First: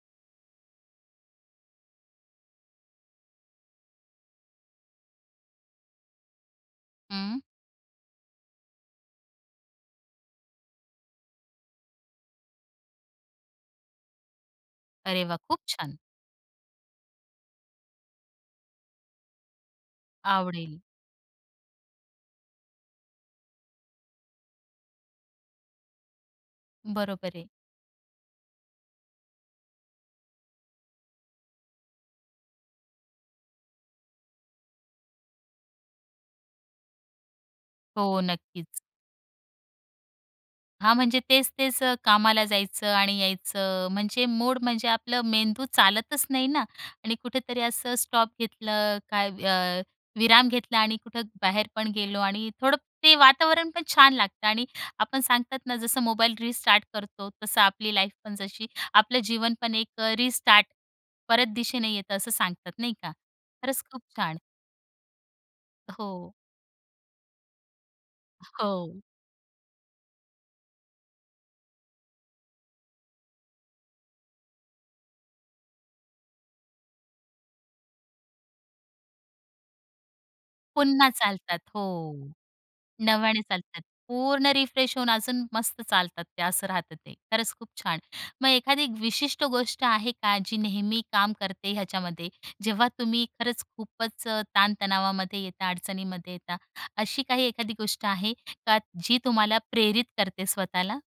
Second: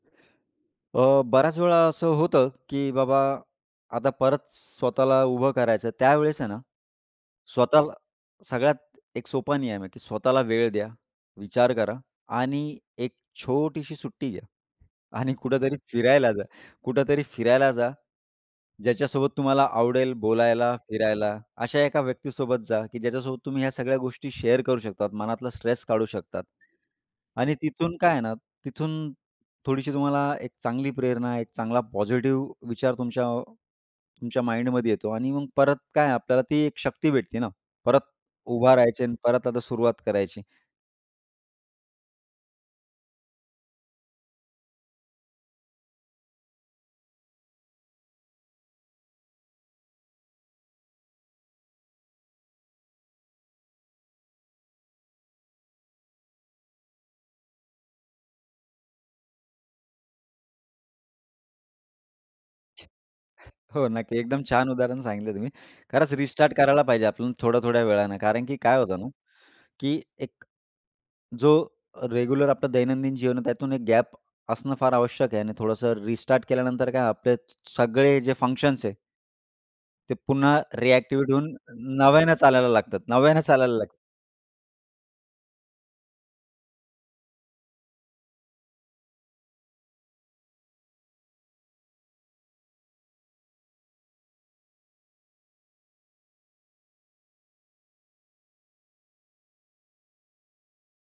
अ, बऱ्याच वेळा असं होतं, की बाबा आता परत स्वतःला उभं करायचं. त्यावेळेस आहे ना, हं. स्वतःला सगळ्यात एक सोपा नियम आहे, की स्वतःला वेळ द्या, विचार करा आणि एक छोटीशी सुट्टी घ्या. अरे आणि वाह! खूप कुठेतरी छान. फिरायला जा कुठेतरी फिरायला जा. ज्याच्यासोबत तुम्हाला आवडेल बोलायला, आवडेल. फिरायला, अशा एका व्यक्तीसोबत जा, की ज्याच्यासोबत तुम्ही ह्या सगळ्या गोष्टी शेअर करू शकतात. मनातला स्ट्रेस काढू शकतात बरोबर आहे. आणि तिथून काय आहे ना, तिथून थोडीशी तुम्हाला एक चांगली प्रेरणा, एक चांगला पॉझिटिव्ह विचार तुमच्या, तुमच्या माइंडमध्ये येतो आणि मग परत काय, आपल्याला ती एक शक्ती भेटते ना, परत हो, उभा नक्कीच. राहायची आणि परत आता सुरुवात करायची. हां, म्हणजे तेच-तेच अ, कामाला जायचं आणि यायचं म्हणजे मूड, म्हणजे आपलं मेंदू चालतच नाही ना. आणि कुठेतरी असं स्टॉप घेतलं काय, अ, विराम घेतला आणि कुठं बाहेर पण गेलो. आणि थोडं ते वातावरण पण छान लागतं. आणि आपण सांगतात ना, जसं मोबाईल रिस्टार्ट करतो. तसं आपली लाईफ पण, जशी आपलं जीवन पण एक अ, रिस्टार्ट परत दिशेने येतं, असं सांगतात नाही का? खरंच हो, खूप नक्की. छान. एकदम छान उदाहरण सांगितले तुम्ही. खरंच हो. रिस्टार्ट करायला पाहिजे आपण थोड्या-थोड्या वेळाने. कारण की काय होतं हो. ना, की एक जो रेग्युलर आपलं दैनंदिन जीवन आहे, त्यातून एक गॅप असणं फार आवश्यक आहे. आणि थोडंसं रिस्टार्ट केल्यानंतर काय, आपले स सगळे जे फंक्शन्स आहे. ते पुन्हा पुन्हा रिएक्टिव्हेट होऊन चालतात हो. नव्यानं चालायला लागतात नव्यानं नव्याने चालायला चालतात, लागतात. पूर्ण रिफ्रेश होऊन अजून मस्त चालतात ते. असं राहतं ते. खरंच खूप छान. मग एखादी विशिष्ट गोष्ट आहे का, जी नेहमी काम करते ह्याच्यामध्ये? जेव्हा तुम्ही खरंच खूपच अ, ताण-तणावामध्ये येता, अडचणीमध्ये येता. अशी काही एखादी गोष्ट आहे का, जी तुम्हाला प्रेरित करते स्वतःला?